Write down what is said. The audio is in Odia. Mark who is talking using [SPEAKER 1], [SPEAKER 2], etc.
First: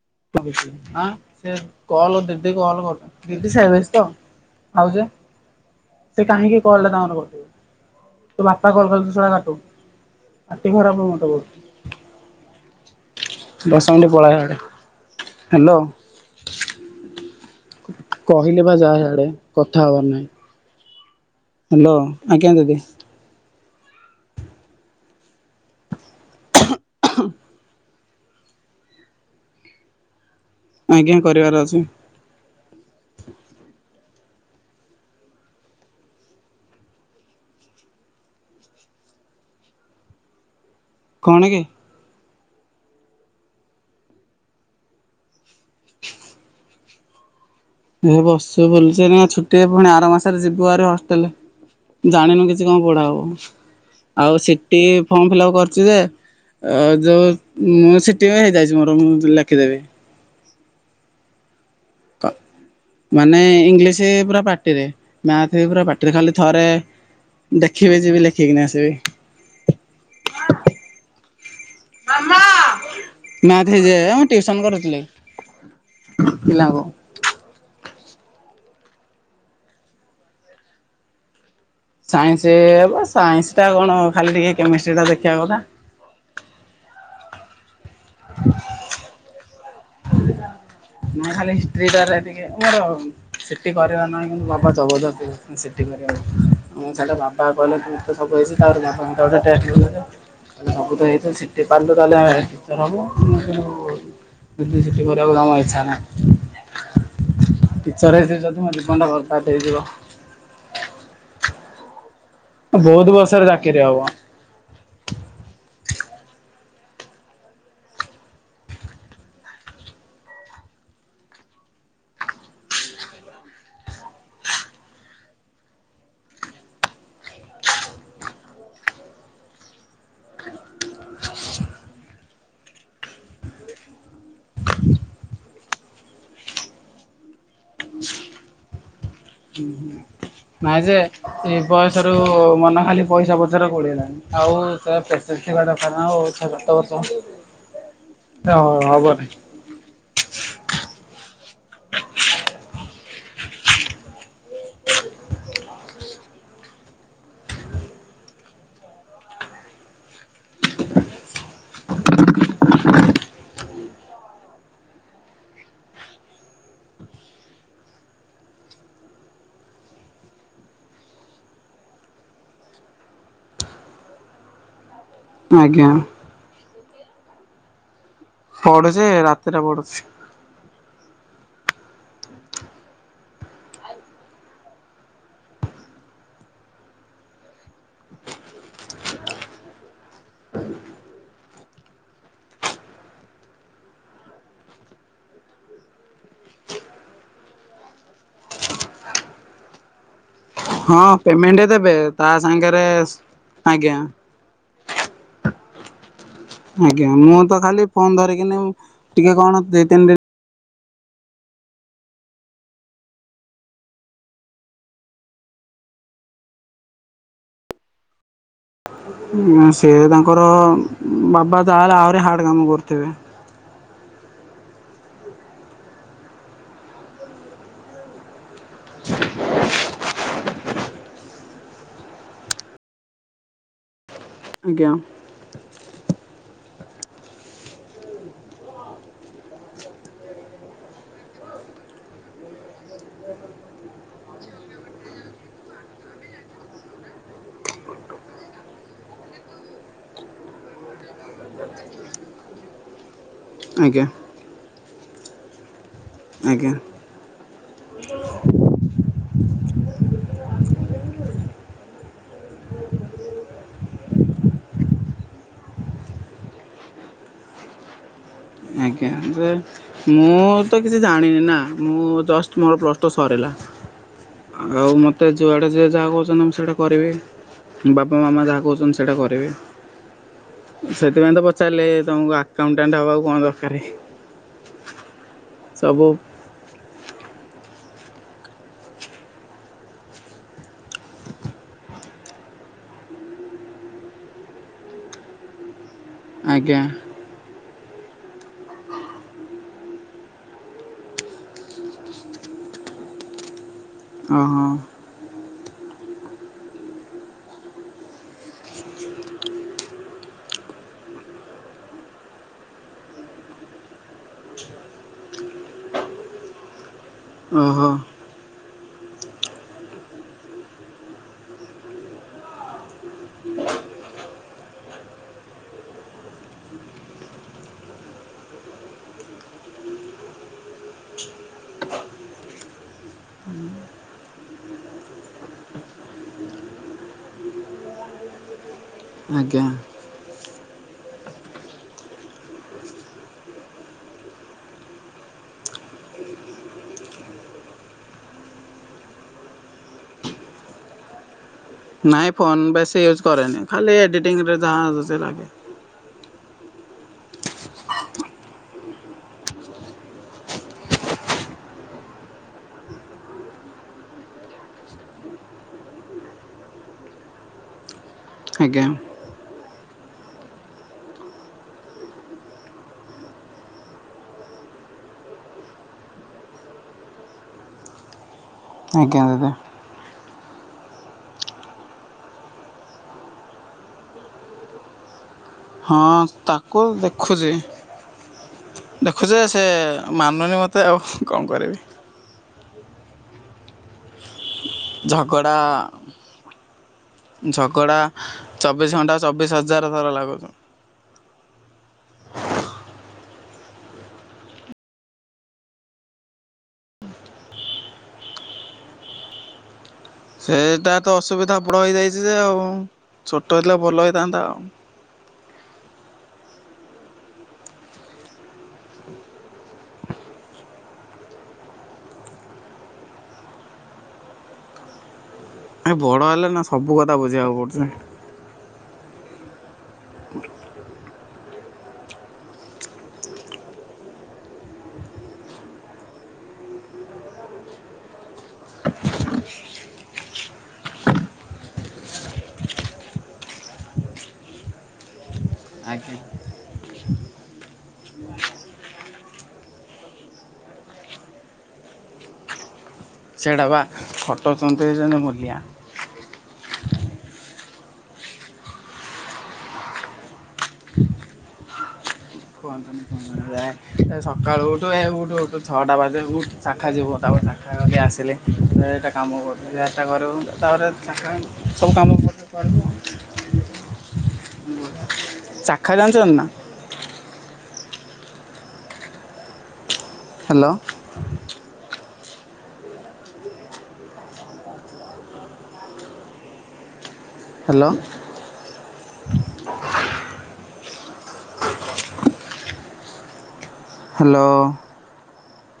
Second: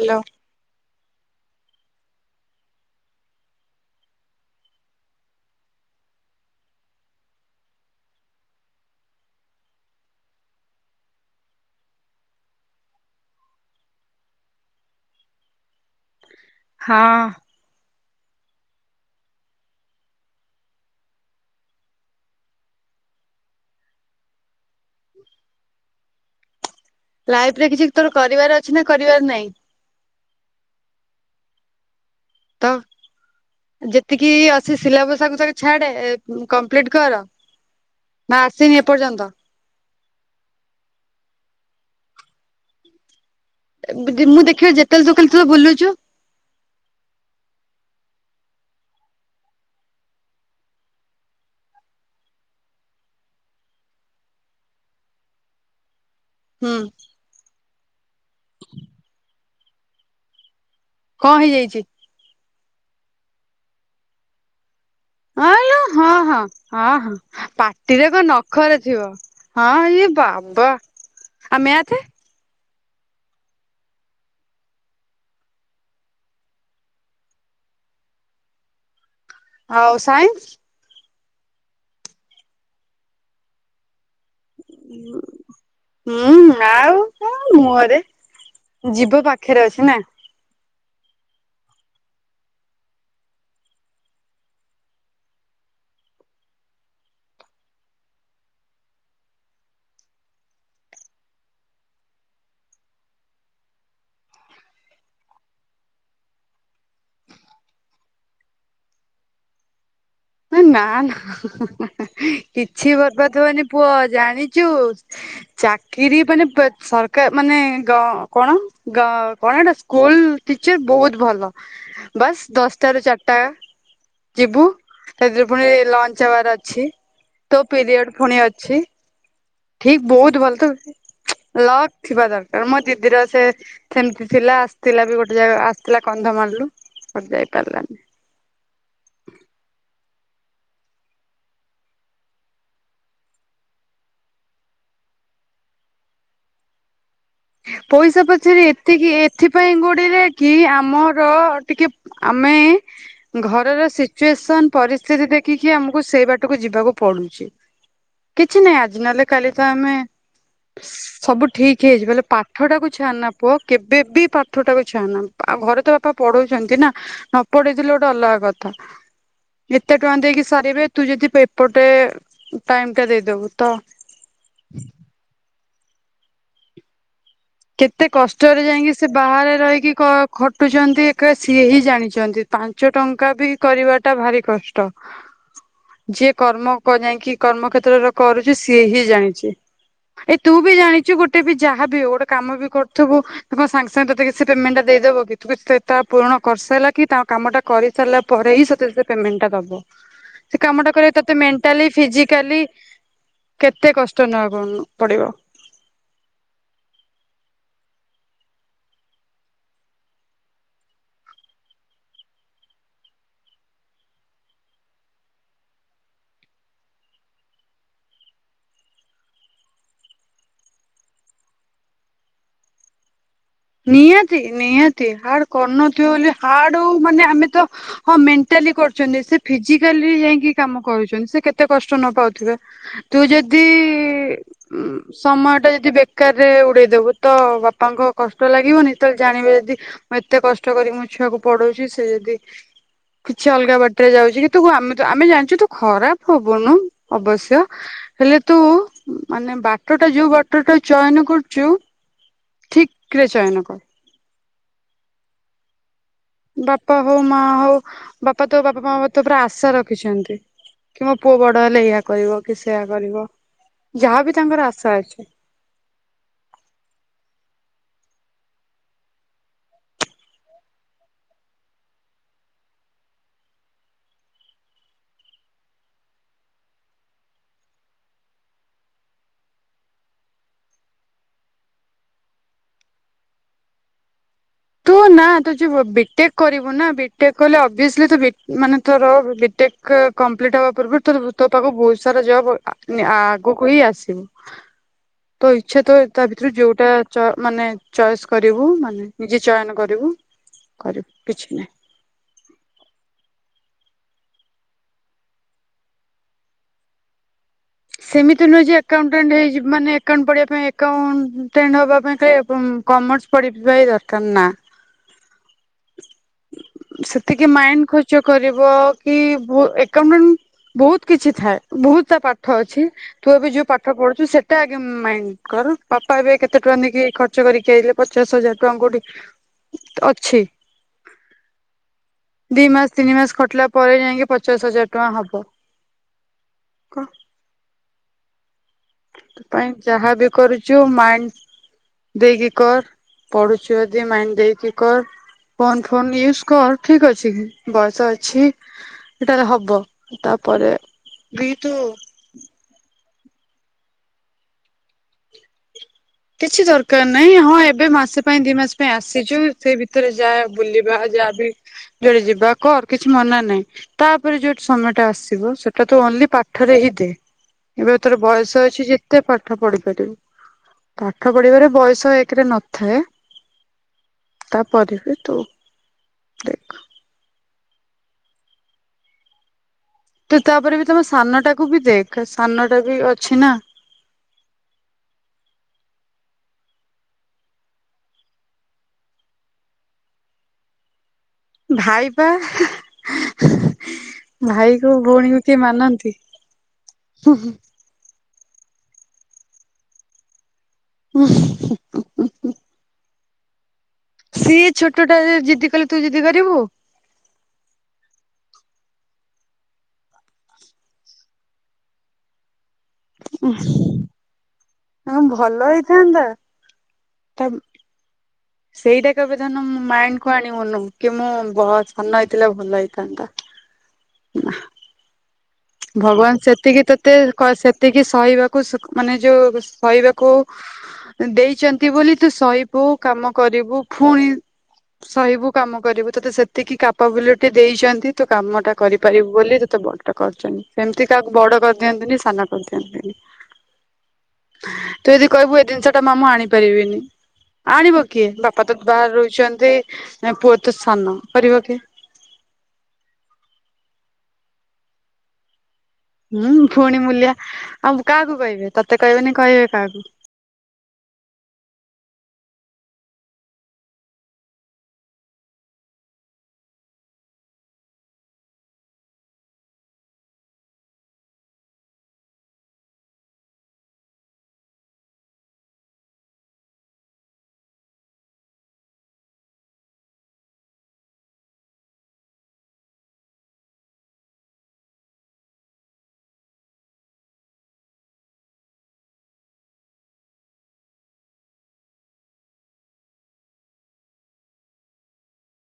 [SPEAKER 1] ହାଲୋ।
[SPEAKER 2] [unintelligible] [unintelligible] ତୋ ବାପା କଲ କରିଥିଲା ଲାଷ୍ଟ କୁ ପାଟି ଖରାପ କ ମତେ କହୁଛି। [unintelligible] ହାଲୋ।
[SPEAKER 1] ହଁ।
[SPEAKER 2] କହିଲି ବା ଯା ସାଡେ କଥା ହବାର ନାହିଁ। ହାଲୋ ଆଜ୍ଞା ଦିଦି।
[SPEAKER 1] ଲାଇଫ ରେ କିଛି ତୋର କରିବାର ଅଛି ନା କରିବାର ନାହିଁ?
[SPEAKER 2] ଆଜ୍ଞା କରିବାର ଅଛି।
[SPEAKER 1] ତ ଯେତିକି ଅଛି ସିଲାବସ ଆଗକୁ ତାକୁ ଛାଡେ ଏ କମ୍ପ୍ଲିଟ କର। ନା ଆସିନି ଏପର୍ଯ୍ୟନ୍ତ।
[SPEAKER 2] କଣ କି?
[SPEAKER 1] ଏ ବୂ ଦି ମୁଁ ଦେଖିବି ଜେତେଳେ ତୁ ଖାଲି ତୁ ତ ବୁଲୁଛୁ।
[SPEAKER 2] ଏ ବସିଚି ବୁଲୁଚି ଏନା ଛୁଟିରେ ପୁଣି ଆର ମାସରେ ଯିବୁ ଆରେ ହଷ୍ଟେଲ। ଜାଣିନୁ କିଛି କଣ ପଢା ହବ ଆଉ ସିଟି ଫର୍ମ ଫିଲପ କରିଛି ଯେ
[SPEAKER 1] ହୁଁ
[SPEAKER 2] ଅ ଯୋଉ ମୁଁ ସିଟି ପାଇଁ ହେଇ ଯାଇଛି ମୋର ମୁଁ ଯ ଲେଖିଦେମି।
[SPEAKER 1] କଂ ହେଇଯାଇଚି?
[SPEAKER 2] କ ମାନେ ଇଂଲିଶ ପୁରା ପାଟିରେ।
[SPEAKER 1] ହଁ
[SPEAKER 2] ମ୍ୟାଥ ବି
[SPEAKER 1] ଲୋ
[SPEAKER 2] ପୁରା ପାଟିରେ
[SPEAKER 1] ହଁ
[SPEAKER 2] ଖାଲି
[SPEAKER 1] ହଁ
[SPEAKER 2] ଥରେ
[SPEAKER 1] ହଁ ହଁ
[SPEAKER 2] ଦେଖିବି
[SPEAKER 1] ପାଟିରେ କଣ
[SPEAKER 2] ଯିବି ଲେଖିକିଣା
[SPEAKER 1] ନଖରେ
[SPEAKER 2] ଆସିବି।
[SPEAKER 1] ଥିବ। ହଁ ୟେ ବାବା ଆ ମ୍ୟାଥ।
[SPEAKER 2] [inaudible] ମ୍ୟାଥ ହେଇଯାଏ ହଁ ଟିଉସନ୍ କରୁଥିଲି ପିଲାଙ୍କୁ।
[SPEAKER 1] ଆଉ ସାଇନ୍ସ
[SPEAKER 2] ସାଇନ୍ସ ହେ ବା ସାଇନ୍ସ ଟା କଣ ଖାଲି ଟିକେ କେମିଷ୍ଟି ଟା ଦେଖିବା କଥା।
[SPEAKER 1] ହୁଁ ଆଉ ତୋ ମୁହଁରେ ଯିଭ ପାଖରେ ଅଛି ନା?
[SPEAKER 2] ମୁଁ ଖାଲି ହିଷ୍ଟ୍ରିଟାରେ ଟିକେ ଦୁର୍ବଳ। ସିଟି କରିବାର ନାହିଁ କିନ୍ତୁ ବାପା ଜବରଦସ୍ତି କହୁଚନ୍ତି ସିଟି କରିବାକୁ। [unintelligible] [inaudible] ସବୁ ତ ହେଇଚୁ ସିଟି ପାରିଲୁ ତାହଲେ [unintelligible] ଟିଚର ହେଇଯିବି ଯଦି ମୋ ଜୀବନଟା ବରବାଦ ହେଇଯିବ।
[SPEAKER 1] ନା ନା କିଛି
[SPEAKER 2] ବହୁତ
[SPEAKER 1] ବରବାଦ
[SPEAKER 2] ବର୍ଷରେ
[SPEAKER 1] ହବନି,
[SPEAKER 2] ଚାକିରି
[SPEAKER 1] ପୁଅ
[SPEAKER 2] ହବ।
[SPEAKER 1] ଜାଣିଚୁ ଚାକିରି ମାନେ ପେ ସରକାର ମାନେ ଗ କଣ? ଗାଁ କଣ ହେଟା ସ୍କୁଲ ଟିଚର ବହୁତ ଭଲ। ବସ୍ ଦଶଟା ରୁ ଚାରିଟା ଯିବୁ। ସେଥିରେ ପୁଣି ଲଞ୍ଚ ଆୱାର ଅଛି ତୋ ପିରିୟଡ୍ ଫୁଣି ଅଛି। ଠିକ ବହୁତ ଭଲ ତୋ ଲକ୍ ଥିବା ଦରକାର ମୋ ଦିଦିର ସେ ସେମିତି ଥିଲା ଆସିଥିଲା ବି ଗୋଟେ ଜାଗା ଆସିଥିଲା କନ୍ଧମାଳରୁ ବଟ୍ ଯାଇପାରିଲାନି।
[SPEAKER 2] ହୁଁ। ନାଇଁ ଯେ ଏ ବୟସ ରୁ ମନ ଖାଲି ପଇସା ପଛରେ ଗୋଡ଼େଇଲାଣି ଆଉ ତା ପେସେନସେ ଥିବା ଦରକାର ନା ଆଉ ଛ ସାତ ବର୍ଷ ଖଣ୍ଡେ
[SPEAKER 1] ପଇସା ପଛରେ ଏତିକି ଏଥି ଏଥି ପାଇଁ ଗୋଡେଇଲେ କି ଆମର ଟିକେ ଆମେ ଘରର ସିଚୁଏସନ ପରିସ୍ଥିତି ଦେଖିକି ଆମକୁ ସେଇ ବାଟକୁ ଯିବାକୁ ପଡୁଚି। କିଛି ନାଇ ଆଜି ନ ହେଲେ କାଲି ତ ଆମେ ସବୁ ଠିକ୍ ହେଇଯିବ। ପାଠଟାକୁ ଛାଆନା ପୁଅ କେବେ ବିି ପାଠଟାକୁ ଛା ନା ଆଉ ଘରେ ତ ବାପା ପଢ଼ଉଛନ୍ତି ନା। ନ ପଢେଇଥିଲେ ଗୋଟେ ଅଲଗା କଥା। ଏତେ ଟଙ୍କା ଦେଇକି ସାରିବେ ତୁ ଯଦି ପେପରଟେ ଟାଇମ ଟା ଦେଇଦବୁ ତ।
[SPEAKER 2] ଆଜ୍ଞା।
[SPEAKER 1] କେତେ କଷ୍ଟରେ ଯାଇକି
[SPEAKER 2] ପଢୁଛି
[SPEAKER 1] ସେ ବାହାରେ
[SPEAKER 2] ରାତିରେ
[SPEAKER 1] ରହିକି
[SPEAKER 2] ପଢୁଛି।
[SPEAKER 1] କ ଖଟୁଚନ୍ତି ଏକା ସିଏ ହିଁ ଜାଣିଚନ୍ତି ପାଞ୍ଚଟଙ୍କା ବି କରିବା ଟା ଭାରି କଷ୍ଟ। ଯିଏ କର୍ମ କ କାଇଁକି କର୍ମକ୍ଷେତ୍ର ରେ କରୁଚି ସିଏ ହିଁ ଜାଣିଚି। ଏ ତୁ ବି ଜାଣିଛୁ ଗୋଟେ ବି ଯାହାବି ହଉ ଗୋଟେ କାମ ବି କରିଥିବୁ। ତୁ କଣ ସାଙ୍ଗେ ସାଙ୍ଗେ ତତେ କିଛି ପେମେଣ୍ଟଟା ଦେଇଦେବ କି ତୁ ତା ପୂରଣ କରି ସାଇଲା କି ତାଙ୍କ କାମ ଟା କରିସାରିଲା ପରେ ହି ସେ ତତେ ପେମେଣ୍ଟଟା ଦବ। ସେ କାମ ଟା
[SPEAKER 2] ହଁ
[SPEAKER 1] କରିବା ତତେ
[SPEAKER 2] ପେମେଣ୍ଟ
[SPEAKER 1] ମେଣ୍ଟାଲି
[SPEAKER 2] ଦେବେ ତା
[SPEAKER 1] ଫିଜିକାଲି
[SPEAKER 2] ସାଙ୍ଗରେ
[SPEAKER 1] କେତେ
[SPEAKER 2] ଆଜ୍ଞା
[SPEAKER 1] କଷ୍ଟ ନ ନବାକୁ ପଡିବ।
[SPEAKER 2] ଆଜ୍ଞା ମୁଁ ତ ଖାଲି ଫୋନ୍ ଧରିକିନି ଟିକେ କଣ ଦି ତିନି ଦିନି - ସିଏ ତାଙ୍କର ବାବା ତାହେଲେ ଆହୁରି ହାର୍ଡ କାମ କରୁଥିବେ।
[SPEAKER 1] ନିହାତି ନିହାତି ହାର୍ଡ କରୁନଥିବେ ବୋଲି ହାର୍ଡ ହଉ ମାନେ ଆମେ ତ। ହଁ ମେଣ୍ଟାଲି କରୁଛନ୍ତି ସେ ଫିଜିକାଲି ଯାଇକି କାମ କରୁଛନ୍ତି ସେ କେତେ କେତେ କଷ୍ଟ ନ ପାଉଥିବେ ତୁ ଯଦି ଉଁ
[SPEAKER 2] ଆଜ୍ଞା।
[SPEAKER 1] ସମୟ ଟା ଯଦି ବେକାରରେ ଉଡେଇଦବୁ ତ ବାପାଙ୍କ କଷ୍ଟ ଲାଗିବନି ତ ଜାଣିବେ ଯଦି ମୁଁ ଏତେ କଷ୍ଟ କରିକି ମୋ ଛୁଆକୁ ପଢଉଛି ସେ ଯଦି କିଛି ଅଲଗା ବାଟରେ ଯାଉଛି କିନ୍ତୁ ଆମେ ଆମେ ଜାଣିଛୁ ତୁ ଖରାପ ହବୁନୁ ଅବଶ୍ୟ ହେଲେ ତୁ ମାନେ ବାଟ ଟା ଯୋଉ ବାଟ ଟା ଚୟନ କରିଚୁ ଠିକରେ ଚୟନ କର।
[SPEAKER 2] ଆଜ୍ଞା। ଆଜ୍ଞା।
[SPEAKER 1] ବାପା ହଉ ମା ହଉ ବାପା ତୋ ବାପା ମାଆ ତୋ ଉପରେ ଆଶା ରଖିଛନ୍ତି କି ମୋ ପୁଅ ବଡ ହେଲେ ଏଇଆ କରିବ କି ସେଇଆ କରିବ। ଯାହାବି ତାଙ୍କର ଆଶା ଅଛି।
[SPEAKER 2] ଆଜ୍ଞା ବେ ମୁଁ ତ କିଛି ଜାଣିନି ନା ମୁଁ ଜଷ୍ଟ ମୋର ପ୍ଲସ୍ ଟୁ ସରିଲା। ଆଉ ମତେ ଯୁଆଡେ ଯିଏ ଯାହା କହୁଛନ୍ତି ମୁଁ ସେଇଟା କରିବି। ବାପା ମାମା ଯାହା କହୁଛନ୍ତି ସେଇଟା କରିବି। ସେଥିପାଇଁ ତ ପଚାରିଲି ତମୁକୁ ଆକାଉଣ୍ଟଟାଣ୍ଟ ହେବାକୁ କଣ ଦକାରେ।
[SPEAKER 1] ତୁ ନାଁ ତୁ ହୋଉଚି ଅ ବିଟେ କରିବୁ ନା ବିଟେକ୍ କଲେ ଅଭିଅସ୍ଲି ତୁ ବି ମାନେ ତୋର ବି ଟେକ୍ କଂପ୍ଲିଟ୍ ହବା ପୂର୍ବୁରୁ ତୋର ତୋ ପାଖକୁ ବୋହୁତ ସାରା ଜବ୍ ଆ ନି ଆଗୁକୁ ହି ଆସିବ ତୋ ଇଚ୍ଛା ତୋ ତା ଭିତୁରୁ
[SPEAKER 2] ଆଜ୍ଞା
[SPEAKER 1] ଯୋଉଟା ଚ ମାନେ ଚଏସ୍ କରିବୁ ମାନେ ନିଜେ ଚୟନ କରିବୁ କରି କିଛି ନାହିଁ।
[SPEAKER 2] ଅହ।
[SPEAKER 1] ସେମିତି ନୁହଁ ଯେ ଆକାଉଣ୍ଟଟାଣ୍ଟ୍ ହେଇଯିବୁ ମାନେ ଆକାଉଣ୍ଟ ପଢ଼ିବା ପାଇଁ ଆକାଉଣ୍ଟଟାଣ୍ଟ୍ ହବା ପାଇଁ କାଇଆପୁଁ କମର୍ସ ପଢିି଼ବା ହି ଦରକାର ନା। ସେତିକି ମାଇଣ୍ଡ୍
[SPEAKER 2] ଓହୋ
[SPEAKER 1] ଖର୍ଚ୍ଚ କରିବ କି ଭୁ ଆକାଉଣ୍ଟଟାଣ୍ଟ୍ ବହୁତ କିଛି ଥାଏ ବହୁତ ତା ପାଠ ଅଛି। ତୁ ଏବେ ଯୋଉ ପାଠ ପଢ଼ୁଚୁ ସେଟା ଆଗେ ମାଇଁ କର ବାପା ଏବେ କେତେ ଟଙ୍କା ନେଇକି ଖ ର୍ଚ୍ଚ କରିକି ଆଇଲେ ପଚାଶ ହଜାର ଟଙ୍କା କୋଉଠି ଅଛି? ଦି ମାସ ତିନି ମାସ ଖଟିଲା ପରେ ଯାଇଁକି ପଚାଶ ହଜାର ଟଙ୍କା ହବ। କଣ ତୁ
[SPEAKER 2] ଆଜ୍ଞା।
[SPEAKER 1] ପାଇଁ ଯାହା ବି କରୁଚୁ ମାଇନ୍ ଦେଇକି କର ପଢ଼ୁଚୁ ଯଦି ମାଇନ୍ ଦେଇକି କର। ଫୋନ୍ ଫୋନ୍ ୟୁଜ କର ଠିକ୍ ଅଛି ବୟସ ଅଛି ହେଟାରେ ହବ ତାପରେ ବି ତୁ
[SPEAKER 2] ନାଇଁ ଫୋନ୍ ବେଶୀ ୟୁଜ୍ କରେନି ଖାଲି ଏଡ଼ିଟିଂରେ ଯାହା ଦୁ ସେ ଲାଗେ।
[SPEAKER 1] କିଛି ଦରକାର ନାହିଁ ହଁ ଏବେ ମାସେ ପାଇଁ ଦି ମାସ ପାଇଁ ଆସିଚୁ ସେ ଭିତରେ ଯାହା ବୁଲିବା ଯାହା ବି ଯୁଆଡ଼େ ଯିବା କର କିଛି ମନା ନାହିଁ। ତାପରେ ଯୋଉ ସମୟଟା ଆସିବ ସେଟା ତୁ ଓନ୍ଲି ପାଠରେ ହିଁ ଦେ ଏବେ ତୋର ବୟସ୍ ସ
[SPEAKER 2] ଆଜ୍ଞା
[SPEAKER 1] ଅଛି ଯେତେ ପାଠ ପଢି ପାରିବୁ। ପାଠ ପଢ଼ିବାରେ ବୟସ ଏକରେ ନଥାଏ। ତାପରେ ବି ତୁ ଦେଖ୍।
[SPEAKER 2] ଆଜ୍ଞା ଦିଦି।
[SPEAKER 1] ତୁ ତାପରେ ବି ତମ ସାନଟାକୁ ବି ଦେଖେ ସାନଟା ବି ଅଛି ନା।
[SPEAKER 2] ହଁ ତାକୁ ଆଉ ଦେଖୁଚି। ଦେଖୁଚି ଯେ ସେ ମାନୁନି ମତେ ଆଉ। କଣ କରିବି
[SPEAKER 1] ଭାଇ ପା ଭାଇ। ଲୋ ଭଉଣୀକୁ କିଏ
[SPEAKER 2] ଝଗଡ଼ା
[SPEAKER 1] ମାନନ୍ତି?
[SPEAKER 2] କଡ଼ା ଚବିଶ ଘଣ୍ଟା ଚବିଶ ହଜାର ଥର ଲାଗୁଚୁ।
[SPEAKER 1] ଉଁ ହୁଁ। ସିଏ ଛୋଟଟା ଯେ ଜିଦି କଲେ ତୁ ଜିଦି କରିବୁ?
[SPEAKER 2] ସେଟା ତ ଅସୁବିଧା ବଡ଼ ହେଇଯାଇଚି ଯେ ଆଉ ଛୋଟ ହେଇଥିଲା ଭଲ ହେଇଥାନ୍ତା।
[SPEAKER 1] ଆଉଁ ଭଲ ହେଇଥାନ୍ତା ଟା ସେଇଟା କବେ ଧନ ମାଇଣ୍ଡ୍ କୁ ଆଣିବୁନୁ କି ମୁଁ ବ ସାନ ହେଇଥିଲେ ଭଲ ହେଇଥାନ୍ତା। ନାଁ।
[SPEAKER 2] ଏ ବଡ଼
[SPEAKER 1] ଭଗବାନ
[SPEAKER 2] ହେଲେ ନା
[SPEAKER 1] ସେତିକି
[SPEAKER 2] ସବୁ
[SPEAKER 1] ତତେ
[SPEAKER 2] କଥା
[SPEAKER 1] କ
[SPEAKER 2] ବୁଝିବାକୁ ପଡୁଛି।
[SPEAKER 1] ସେତିକି ସହିବାକୁ ସୁକ୍ ମାନେ ଯୋଉ ସହିବାକୁ ଦେଇଚନ୍ତି ବୋଲି ତୁ ସହିିବୁ କାମ କରିବୁ ଫୁଣି ସହିବୁ କାମ କରିବୁ ତୋତେ ସେତିକି କାପାବିଲିଟି ଦେଇଚନ୍ତି ତୁ କାମଟା କରିପାରିବୁ ବୋଲି ଦୁ ତେ ବଡ଼ କରିଚନ୍ତି ସେମତି କାହାକୁ ବଡ଼ କରିଦିଅନ୍ତିନି ସାନ କରିଦିଅନ୍ତିନି। ତୁ ଯଦି କହିବୁ ଏ ଦିନିଷଟା ମା
[SPEAKER 2] ଆଜ୍ଞା
[SPEAKER 1] ମୁଁ ଆଣିପାରିବିନି। ଆଣିବ କିଏ ବାପା ତ ବାହାରେ ରହୁଚନ୍ତି ଏଁ ପୁଅ ତ ସାନ କରିବ କିଏ?
[SPEAKER 2] ସେଇଟା ପା ଖଟଉଚନ୍ତି ଯେମତି ମୂଲିଆ।
[SPEAKER 1] ଉଁ ଫୁଣି ମୂଲିଆ, ଆଉ କାହାକୁ କହିବେ ତତେ କହିବେନି କହିବେ କାହାକୁ?
[SPEAKER 2] କୁହନ୍ତୁନି, କୁହନ୍ତୁନି, ଯାହା ଏଇ ସକାଳୁ ଉଠୁ, ଏଇ ଉଠୁ ଉଠୁ ଛଅଟା ବାଜିଲାଣି ଉଠୁ, ଶାଖା ଯିବୁ, ତାପରେ ଶାଖା ଗଲି ଆସିଲି ଏଇଟା କାମ କରିବ, ଯଟା କରିବୁ, ତାପରେ ସବୁ କାମ କରିବୁ ଆ ଚାଖା ଜାଣିଚନ୍ତି ନା? ହାଲୋ। ହାଲୋ। ହାଲୋ।